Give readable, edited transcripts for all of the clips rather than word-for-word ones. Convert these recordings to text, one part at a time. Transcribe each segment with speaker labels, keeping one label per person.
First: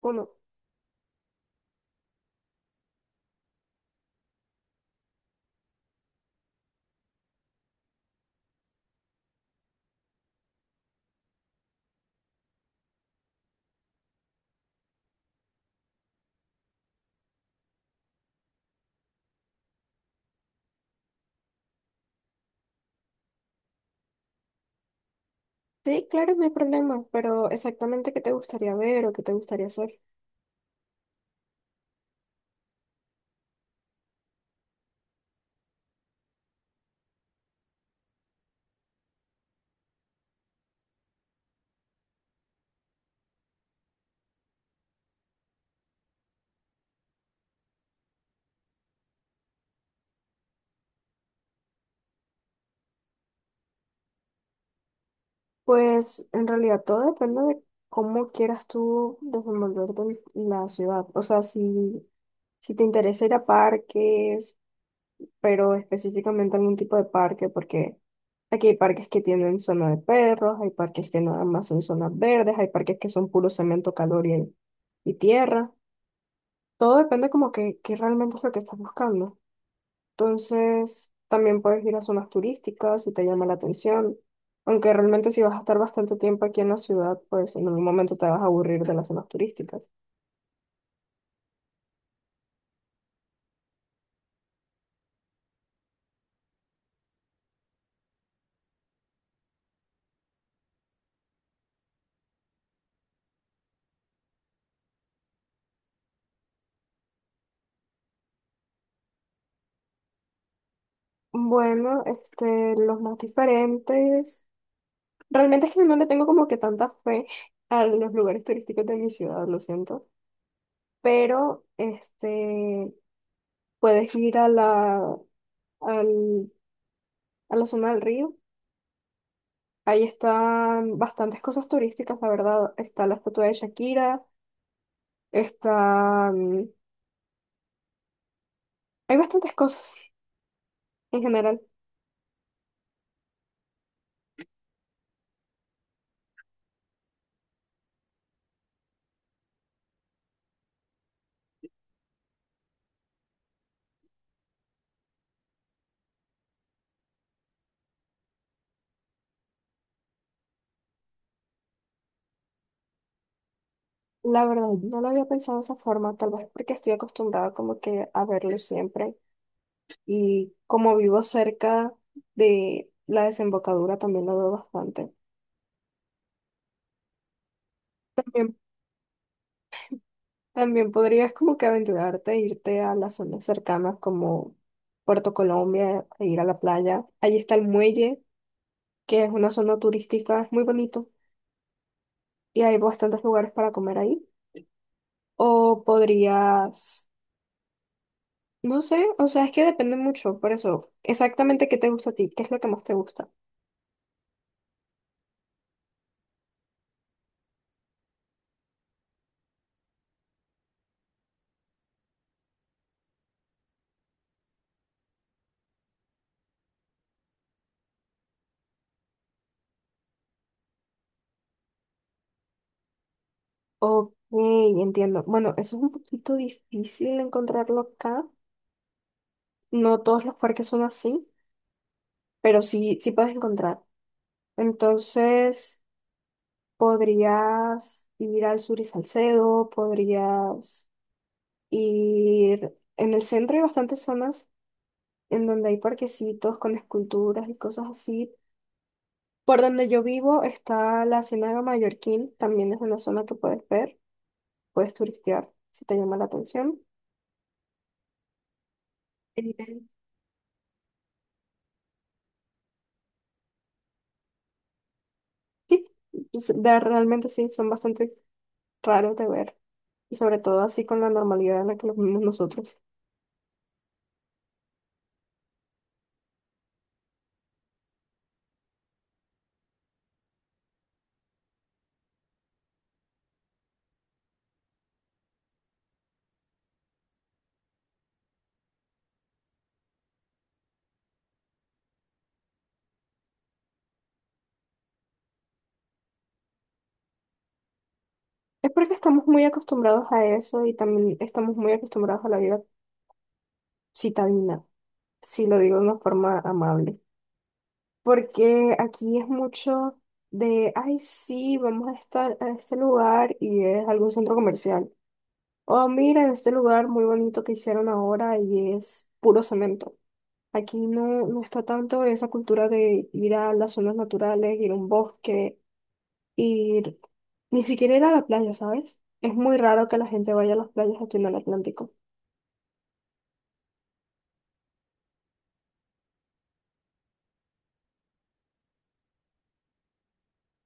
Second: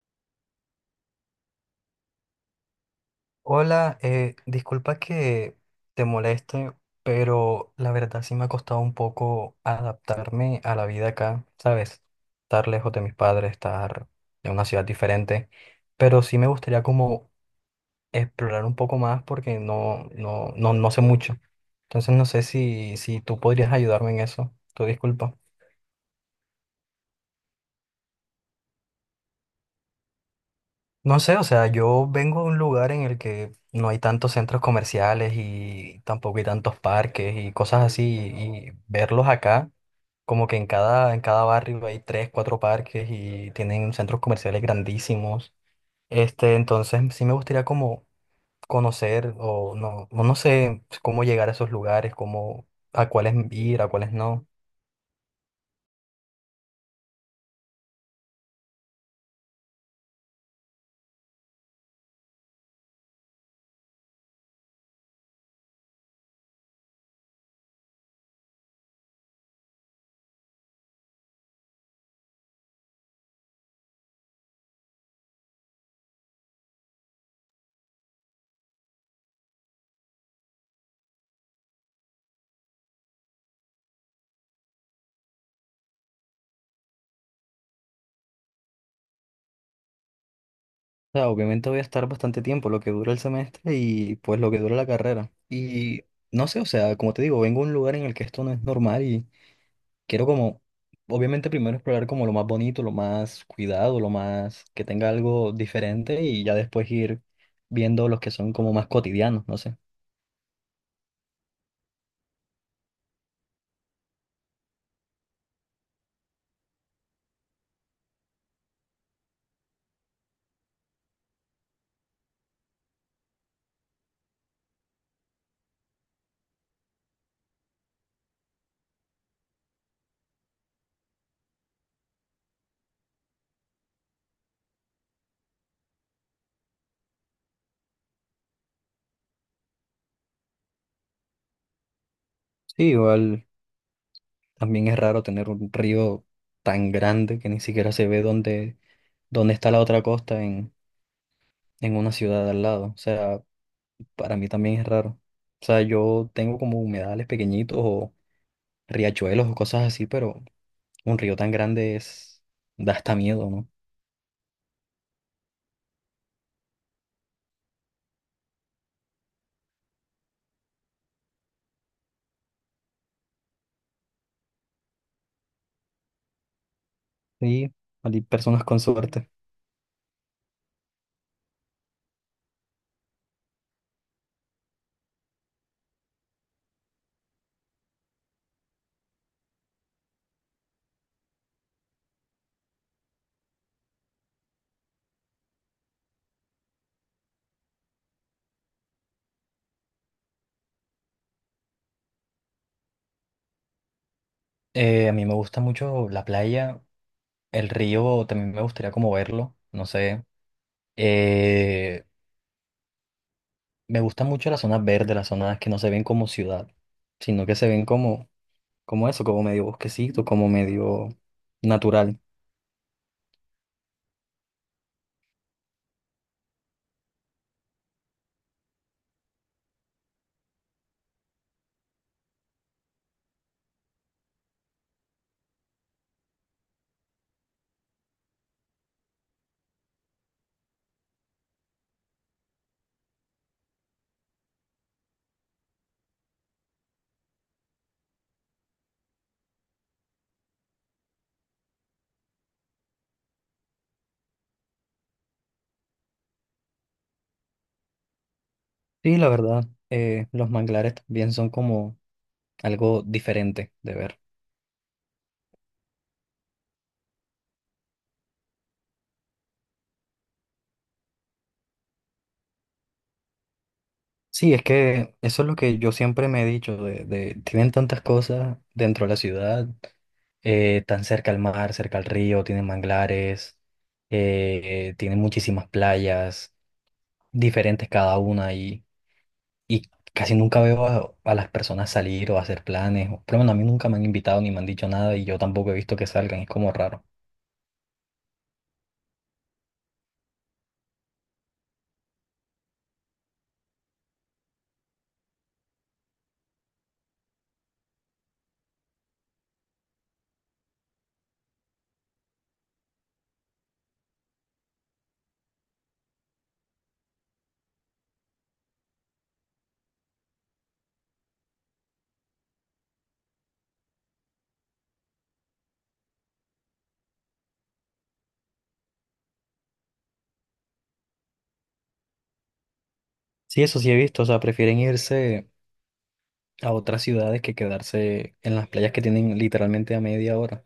Speaker 1: Bueno,
Speaker 2: Hola, disculpa que te moleste, pero la verdad sí me ha costado un poco adaptarme a la vida acá, ¿sabes? Estar lejos de mis padres, estar en una ciudad diferente, pero sí me gustaría como explorar un poco más porque no sé mucho. Entonces no sé si tú podrías ayudarme en eso. Tu disculpa.
Speaker 1: sí, claro, no hay problema, pero exactamente qué te gustaría ver o qué te gustaría hacer.
Speaker 2: No sé, o sea, yo vengo de un lugar en el que no hay tantos centros comerciales y tampoco hay tantos parques y cosas así, y verlos acá, como que en cada barrio hay tres, cuatro parques y tienen centros comerciales grandísimos. Este, entonces sí me gustaría como conocer o no sé cómo llegar a esos lugares, cómo, a cuáles ir, a cuáles no.
Speaker 1: Pues en realidad todo depende de cómo quieras tú desenvolverte en la ciudad. O sea, si te interesa ir a parques, pero específicamente algún tipo de parque, porque aquí hay parques que tienen zona de perros, hay parques que nada más son zonas verdes, hay parques que son puro cemento, calor y tierra. Todo depende como que realmente es lo que estás buscando. Entonces, también puedes ir a zonas turísticas si te llama la atención. Aunque realmente si vas a estar bastante tiempo aquí en la ciudad, pues en algún momento te vas a aburrir de las zonas turísticas.
Speaker 2: O sea, obviamente voy a estar bastante tiempo, lo que dura el semestre y pues lo que dura la carrera. Y no sé, o sea, como te digo, vengo a un lugar en el que esto no es normal y quiero como, obviamente primero explorar como lo más bonito, lo más cuidado, lo más que tenga algo diferente y ya después ir viendo los que son como más cotidianos, no sé.
Speaker 1: Bueno, este, los más diferentes. Realmente es que no le tengo como que tanta fe a los lugares turísticos de mi ciudad, lo siento. Pero, este, puedes ir al- a la zona del río. Ahí están bastantes cosas turísticas, la verdad. Está la estatua de Shakira. Está, hay bastantes cosas en general.
Speaker 2: Sí, igual también es raro tener un río tan grande que ni siquiera se ve dónde está la otra costa en una ciudad al lado. O sea, para mí también es raro. O sea, yo tengo como humedales pequeñitos o riachuelos o cosas así, pero un río tan grande es, da hasta miedo, ¿no?
Speaker 1: La verdad, no lo había pensado de esa forma, tal vez porque estoy acostumbrada como que a verlo siempre y como vivo cerca de la desembocadura también lo veo bastante.
Speaker 2: Sí, hay
Speaker 1: También,
Speaker 2: personas con suerte.
Speaker 1: también podrías como que aventurarte, e irte a las zonas cercanas como Puerto Colombia, e ir a la playa. Allí está el muelle, que es una zona turística, es muy bonito y hay bastantes lugares para comer ahí. O podrías no sé, o sea, es que depende mucho, por eso, exactamente qué te gusta a ti, qué es lo que más te gusta.
Speaker 2: A mí me gusta mucho la playa, el río también me gustaría como verlo, no sé. Eh, Me gusta mucho las zonas verdes, las zonas que no se ven como ciudad, sino que se ven como, como eso, como medio bosquecito, como medio natural.
Speaker 1: Ok, entiendo. Bueno, eso es un poquito difícil encontrarlo acá. No todos los parques son así, pero sí, sí puedes encontrar. Entonces, podrías ir al Sur y Salcedo, podrías ir en el centro hay bastantes zonas en donde hay parquecitos con esculturas y cosas así. Por donde yo vivo está la Ciénaga Mallorquín, también es una zona que puedes ver, puedes turistear si te llama la atención.
Speaker 2: Sí, la verdad,
Speaker 1: Genial.
Speaker 2: los manglares también son como algo diferente de ver.
Speaker 1: Sí, pues, de- realmente sí, son bastante raros de ver y sobre todo así con la normalidad en la que los vivimos nosotros.
Speaker 2: Sí, es que eso es lo que yo siempre me he dicho, tienen tantas cosas dentro de la ciudad, tan cerca al mar, cerca al río, tienen manglares, tienen muchísimas playas, diferentes cada una, y casi nunca veo a las personas salir o hacer planes, o- por lo menos a mí nunca me han invitado ni me han dicho nada, y yo tampoco he visto que salgan, es como raro.
Speaker 1: Es porque estamos muy acostumbrados a eso y también estamos muy acostumbrados a la vida citadina, si lo digo de una forma amable. Porque aquí es mucho de, ay, sí, vamos a estar a este lugar y es algún centro comercial. Oh, mira, en este lugar muy bonito que hicieron ahora y es puro cemento. Aquí no, no está tanto esa cultura de ir a las zonas naturales, ir a un bosque, ir ni siquiera ir a la playa, ¿sabes? Es muy raro que la gente vaya a las playas aquí en el Atlántico.
Speaker 2: Sí, eso sí he visto, o sea, prefieren irse a otras ciudades que quedarse en las playas que tienen literalmente a 1/2 hora.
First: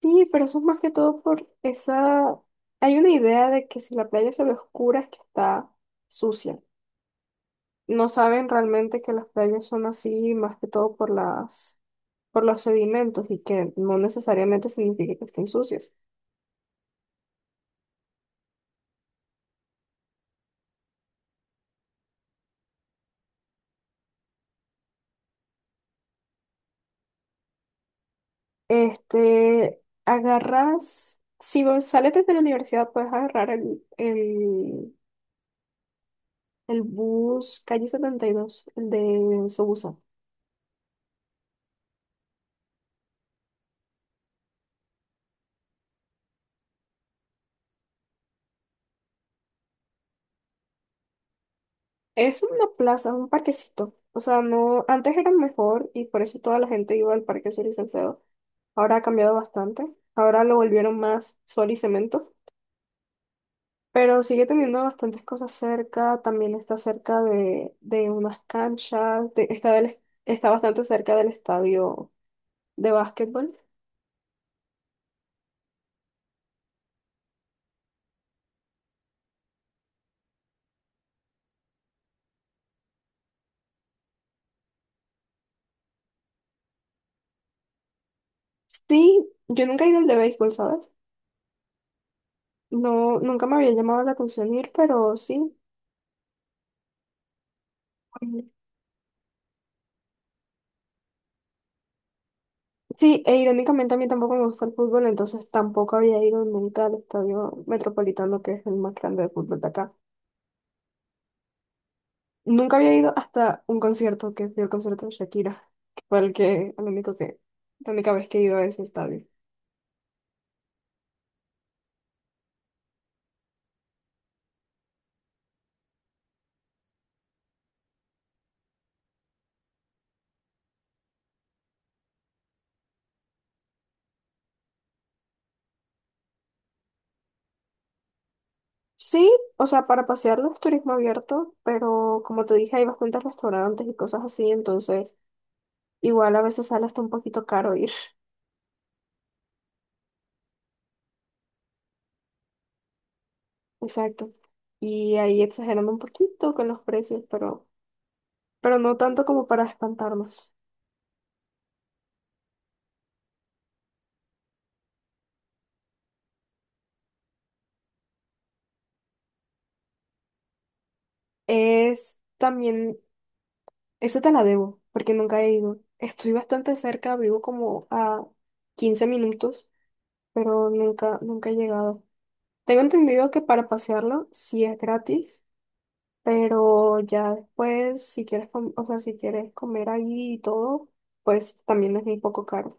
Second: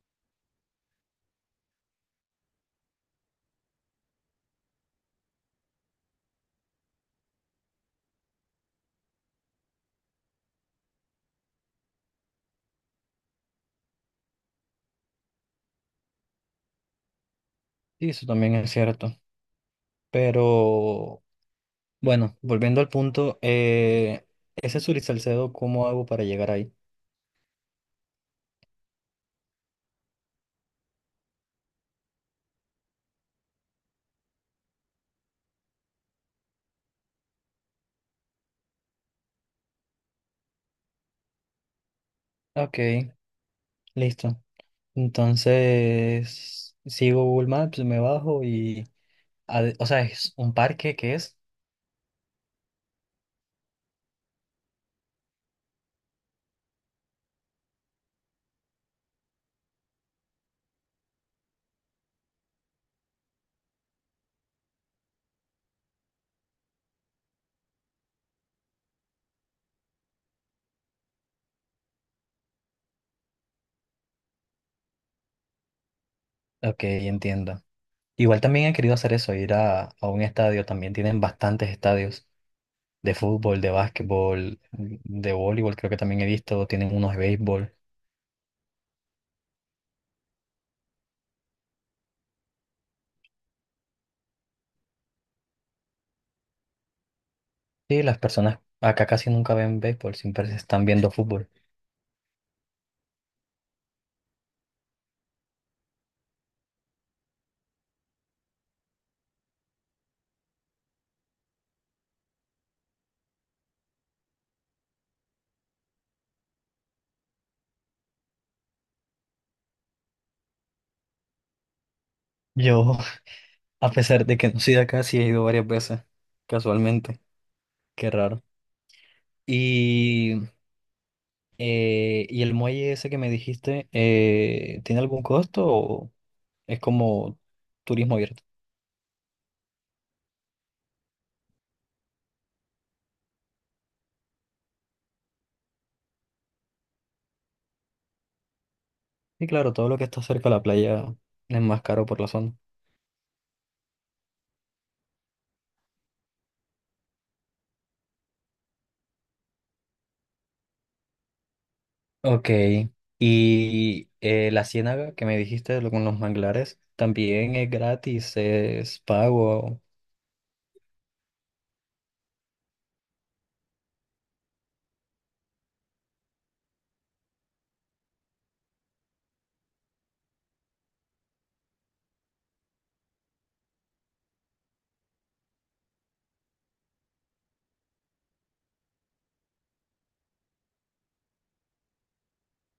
Speaker 1: Sí, pero eso es más que todo por esa… Hay una idea de que si la playa se ve oscura es que está sucia. No saben realmente que las playas son así, más que todo por las, por los sedimentos y que no necesariamente significa que estén sucias.
Speaker 2: Sí, eso también es cierto. Pero bueno, volviendo al punto, ese Sur y Salcedo, ¿cómo hago para llegar ahí?
Speaker 1: Este, agarras, si vos sales desde la universidad, puedes agarrar el bus calle 72, el de Sobusa.
Speaker 2: Ok, listo. Entonces, sigo Google Maps, me bajo y... O sea, es un parque que es...
Speaker 1: Es una plaza, un parquecito. O sea, no, antes era mejor y por eso toda la gente iba al Parque Sol y Salcedo. Ahora ha cambiado bastante. Ahora lo volvieron más sol y cemento. Pero sigue teniendo bastantes cosas cerca, también está cerca de unas canchas, de- está, del, est- está bastante cerca del estadio de básquetbol.
Speaker 2: Ok, entiendo. Igual también he querido hacer eso, ir a un estadio. También tienen bastantes estadios de fútbol, de básquetbol, de voleibol, creo que también he visto, tienen unos de béisbol.
Speaker 1: Sí, yo nunca he ido al de béisbol, ¿sabes? No, nunca me había llamado la atención ir, pero sí.
Speaker 2: Sí, las personas acá casi nunca ven béisbol, siempre se están viendo fútbol.
Speaker 1: Sí, e irónicamente a mí tampoco me gusta el fútbol, entonces tampoco había ido nunca al estadio Metropolitano, que es el más grande de fútbol de acá. Nunca había ido hasta un concierto, que fue el concierto de Shakira, que fue el que, el único que, la única vez que he ido a ese estadio.
Speaker 2: Yo, a pesar de que no soy de acá, sí he ido varias veces, casualmente, qué raro. Y, ¿Y el muelle ese que me dijiste, tiene algún costo o es como turismo abierto?
Speaker 1: Sí, o sea, para pasearlo es turismo abierto, pero como te dije, hay bastantes restaurantes y cosas así, entonces igual a veces sale hasta un poquito caro ir.
Speaker 2: Sí, claro, todo lo que está cerca de la playa es más caro por la zona.
Speaker 1: Exacto. Y ahí exagerando un poquito con los precios, pero no tanto como para espantarnos.
Speaker 2: Ok, y la ciénaga que me dijiste con los manglares también es gratis, es pago.
Speaker 1: Es también, eso te la debo, porque nunca he ido. Estoy bastante cerca, vivo como a 15 minutos, pero nunca he llegado. Tengo entendido que para pasearlo sí es gratis. Pero ya después, si quieres, o sea, si quieres comer ahí y todo, pues también es muy poco caro.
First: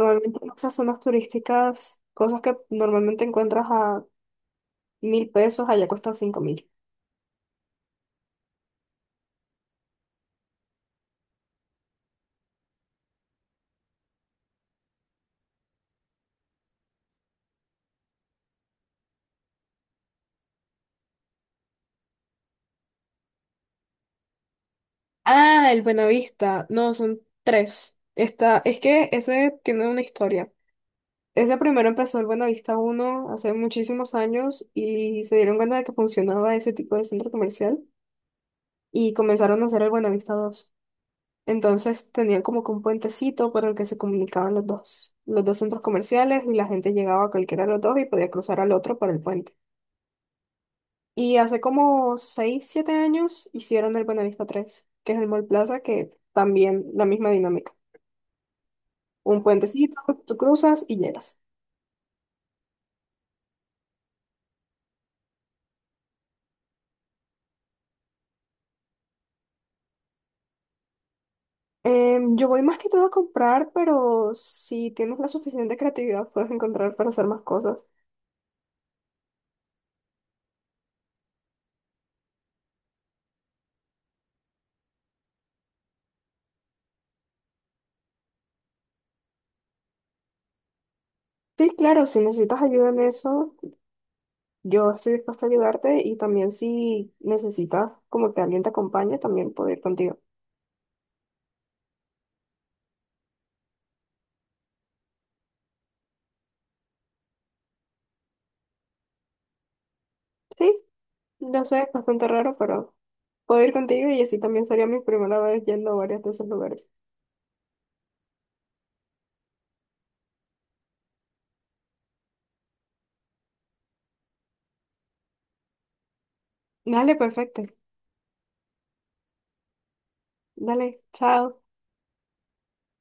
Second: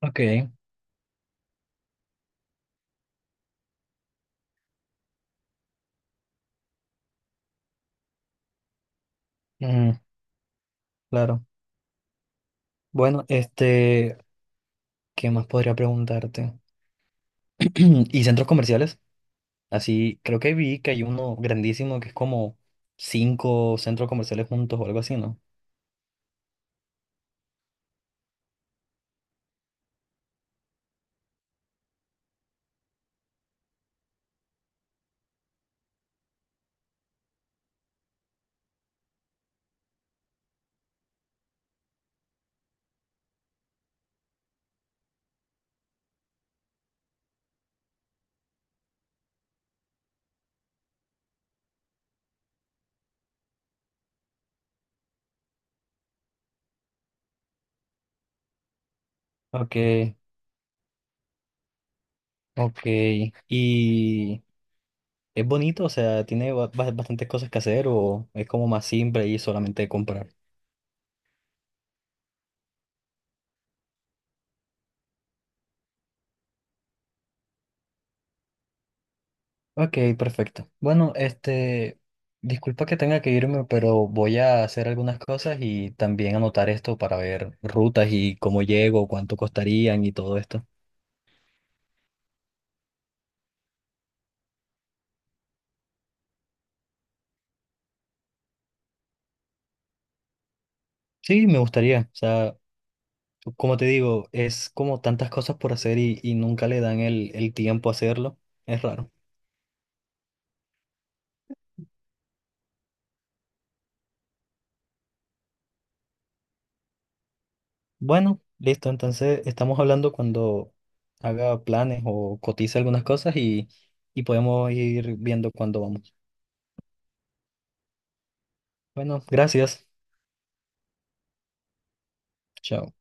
Speaker 2: Ok,
Speaker 1: en esas zonas turísticas, cosas que normalmente encuentras a 1.000 pesos, allá cuestan 5.000.
Speaker 2: mm, claro. Bueno, este, ¿qué más podría preguntarte? ¿Y centros comerciales? Así, creo que vi que hay uno grandísimo que es como 5 centros comerciales juntos o algo así, ¿no?
Speaker 1: Ah, el Buenavista. No, son tres. Está, es que ese tiene una historia. Ese primero empezó el Buenavista uno hace muchísimos años y se dieron cuenta de que funcionaba ese tipo de centro comercial y comenzaron a hacer el Buenavista dos. Entonces tenían como que un puentecito por el que se comunicaban los dos, centros comerciales y la gente llegaba a cualquiera de los dos y podía cruzar al otro por el puente. Y hace como 6 7 años hicieron el Buenavista tres, que es el Mall Plaza, que también la misma dinámica. Un
Speaker 2: Ok,
Speaker 1: puentecito, tú cruzas y llegas.
Speaker 2: ok. ¿Y es bonito? O sea, ¿tiene bastantes cosas que hacer o es como más simple y solamente comprar?
Speaker 1: Em, yo voy más que todo a comprar, pero si tienes la suficiente creatividad puedes encontrar para hacer más cosas.
Speaker 2: Ok, perfecto. Bueno, este, disculpa que tenga que irme, pero voy a hacer algunas cosas y también anotar esto para ver rutas y cómo llego, cuánto costarían y todo esto.
Speaker 1: Sí, claro, si necesitas ayuda en eso, yo estoy dispuesta a ayudarte y también si necesitas como que alguien te acompañe, también puedo ir contigo.
Speaker 2: Sí, me gustaría. O sea, como te digo, es como tantas cosas por hacer y nunca le dan el tiempo a hacerlo. Es raro.
Speaker 1: Sí, no sé, es bastante raro, pero puedo ir contigo y así también sería mi primera vez yendo a varios de esos lugares.
Speaker 2: Bueno, listo. Entonces, estamos hablando cuando haga planes o cotice algunas cosas y podemos ir viendo cuándo vamos.
Speaker 1: Dale, perfecto.
Speaker 2: Bueno, gracias.
Speaker 1: Dale, chao.
Speaker 2: Chao.